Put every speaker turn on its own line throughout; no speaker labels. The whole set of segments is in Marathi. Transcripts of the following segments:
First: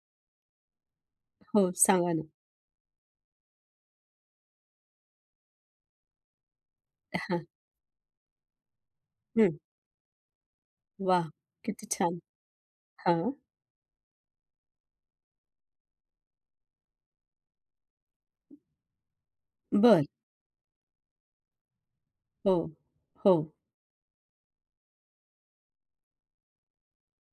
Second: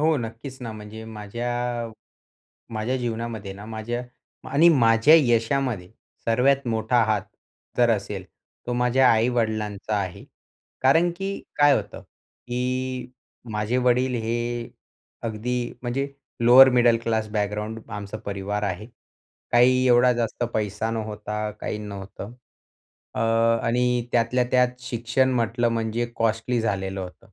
हो नक्कीच ना, म्हणजे
हो.
माझ्या
सांगा ना.
माझ्या जीवनामध्ये ना माझ्या आणि माझ्या यशामध्ये सर्वात मोठा
अ,
हात
हां.
जर असेल तो माझ्या
हं.
आई-वडिलांचा आहे. कारण की
वाह!
काय
किती
होतं
छान.
की
हां.
माझे वडील हे अगदी म्हणजे लोअर मिडल क्लास बॅकग्राऊंड आमचा परिवार आहे. काही
बरं.
एवढा जास्त पैसा नव्हता. काही नव्हतं,
हो.
अ,
हो.
आणि त्यातल्या त्यात शिक्षण म्हटलं म्हणजे कॉस्टली झालेलं होतं.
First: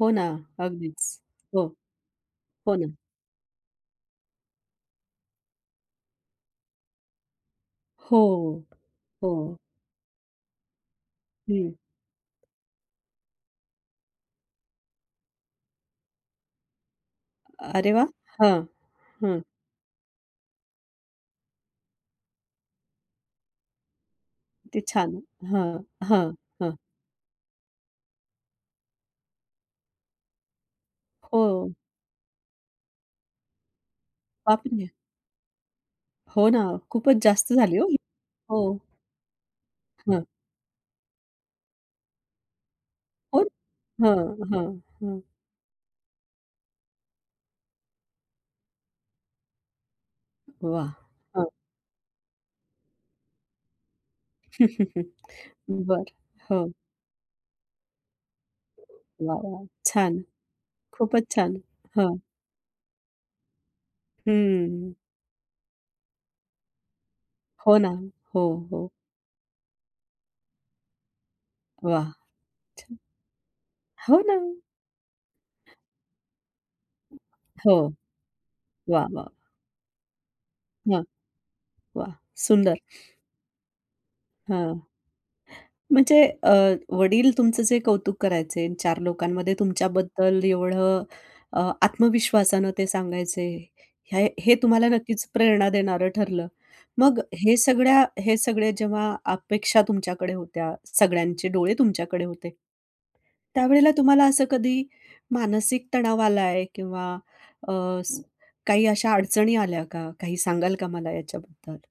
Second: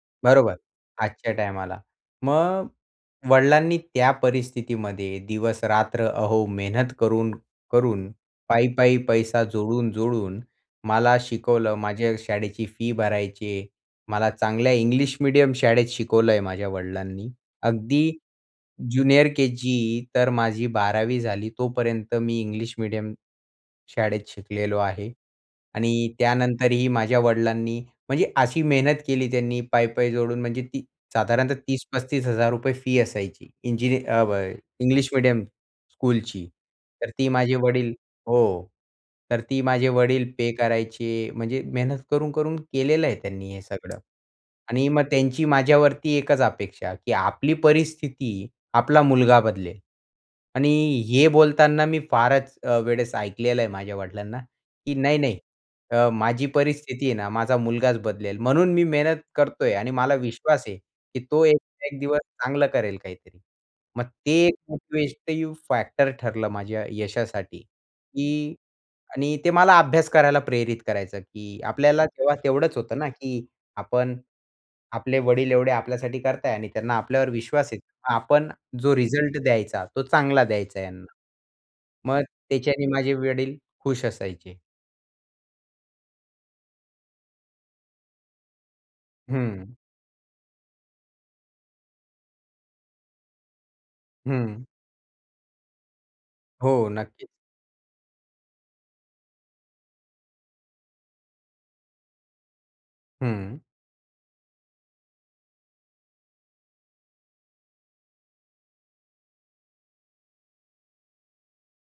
हो ना,
बरोबर.
अगदीच.
आजच्या
हो.
टाईमाला. मग
हो ना.
वडिलांनी त्या परिस्थितीमध्ये दिवसरात्र अहो मेहनत करून करून
हो.
पै-पै पैसा
हो.
जोडून-जोडून मला शिकवलं.
हं.
माझ्या शाळेची फी भरायची आहे. मला चांगल्या इंग्लिश मीडियम शाळेत शिकवलंय. माझ्या वडिलांनी
अरे वाह!
अगदी
हं,
ज्युनियर
हं.
केजी तर माझी 12वी झाली, तोपर्यंत मी इंग्लिश मीडियम शाळेत शिकलेलो
ते
आहे
छान, हं.
आणि
हां, हं.
त्यानंतरही माझ्या वडिलांनी म्हणजे अशी मेहनत केली, त्यांनी पै-पै जोडून म्हणजे ती साधारणतः
हो.
₹30,000 - ₹35,000 फी असायची इंजिनि अब
[unintelligible]
इंग्लिश मीडियम स्कूलची.
हो ना,
तर
खूपच
ती
जास्त
माझे
झाली हो
वडील
ही. हो.
हो, तर ती माझे वडील
हं.
पे करायचे. म्हणजे मेहनत करून-करून केलेलं आहे
कोण?
त्यांनी हे सगळं.
हं, हं,
आणि मग
हं.
त्यांची माझ्यावरती एकच अपेक्षा की आपली परिस्थिती आपला मुलगा बदलेल. आणि
वाह!
हे
हं.
बोलताना मी फारच अ, वेळेस ऐकलेलं आहे माझ्या वडिलांना की नाही-नाही
बरं.
अ, माझी
हो.
परिस्थिती आहे ना माझा मुलगाच बदलेल. म्हणून मी मेहनत
वाह, वाह!
करतोय आणि मला
छान.
विश्वास आहे की
खूपच
तो
छान.
एक-एक
हां.
दिवस चांगलं करेल काहीतरी. मग ते एक
हं.
[unintelligible] फॅक्टर ठरलं माझ्या यशासाठी
हो ना, हो,
की
हो.
आणि ते मला अभ्यास करायला प्रेरित करायचं की आपल्याला
वाह!
तेव्हा तेवढंच होतं ना, की आपण
हो ना.
आपले वडील एवढे आपल्यासाठी करताय आणि त्यांना आपल्यावर विश्वास
हो.
आहे. आपण जो
वाह, वाह!
रिझल्ट द्यायचा तो चांगला द्यायचा
हां.
यांना.
वाह!
मग
सुंदर.
त्याच्याने माझे वडील खुश असायचे.
हं. म्हणजे अ, वडील तुमचं जे कौतुक करायचे. चार लोकांमध्ये
हं.
तुमच्याबद्दल एवढं अ, आत्मविश्वासानं ते सांगायचे. हे हे
हं.
तुम्हाला नक्कीच प्रेरणा देणारं ठरलं.
हो,
मग
नक्कीच.
हे सगळ्या हे सगळे जेव्हा अपेक्षा तुमच्याकडे होत्या, सगळ्यांचे डोळे तुमच्याकडे होते.
हं.
त्यावेळेला तुम्हाला असं कधी मानसिक तणाव आलाय किंवा अ, स काही अशा अडचणी आल्या का? काही सांगाल का मला याच्याबद्दल?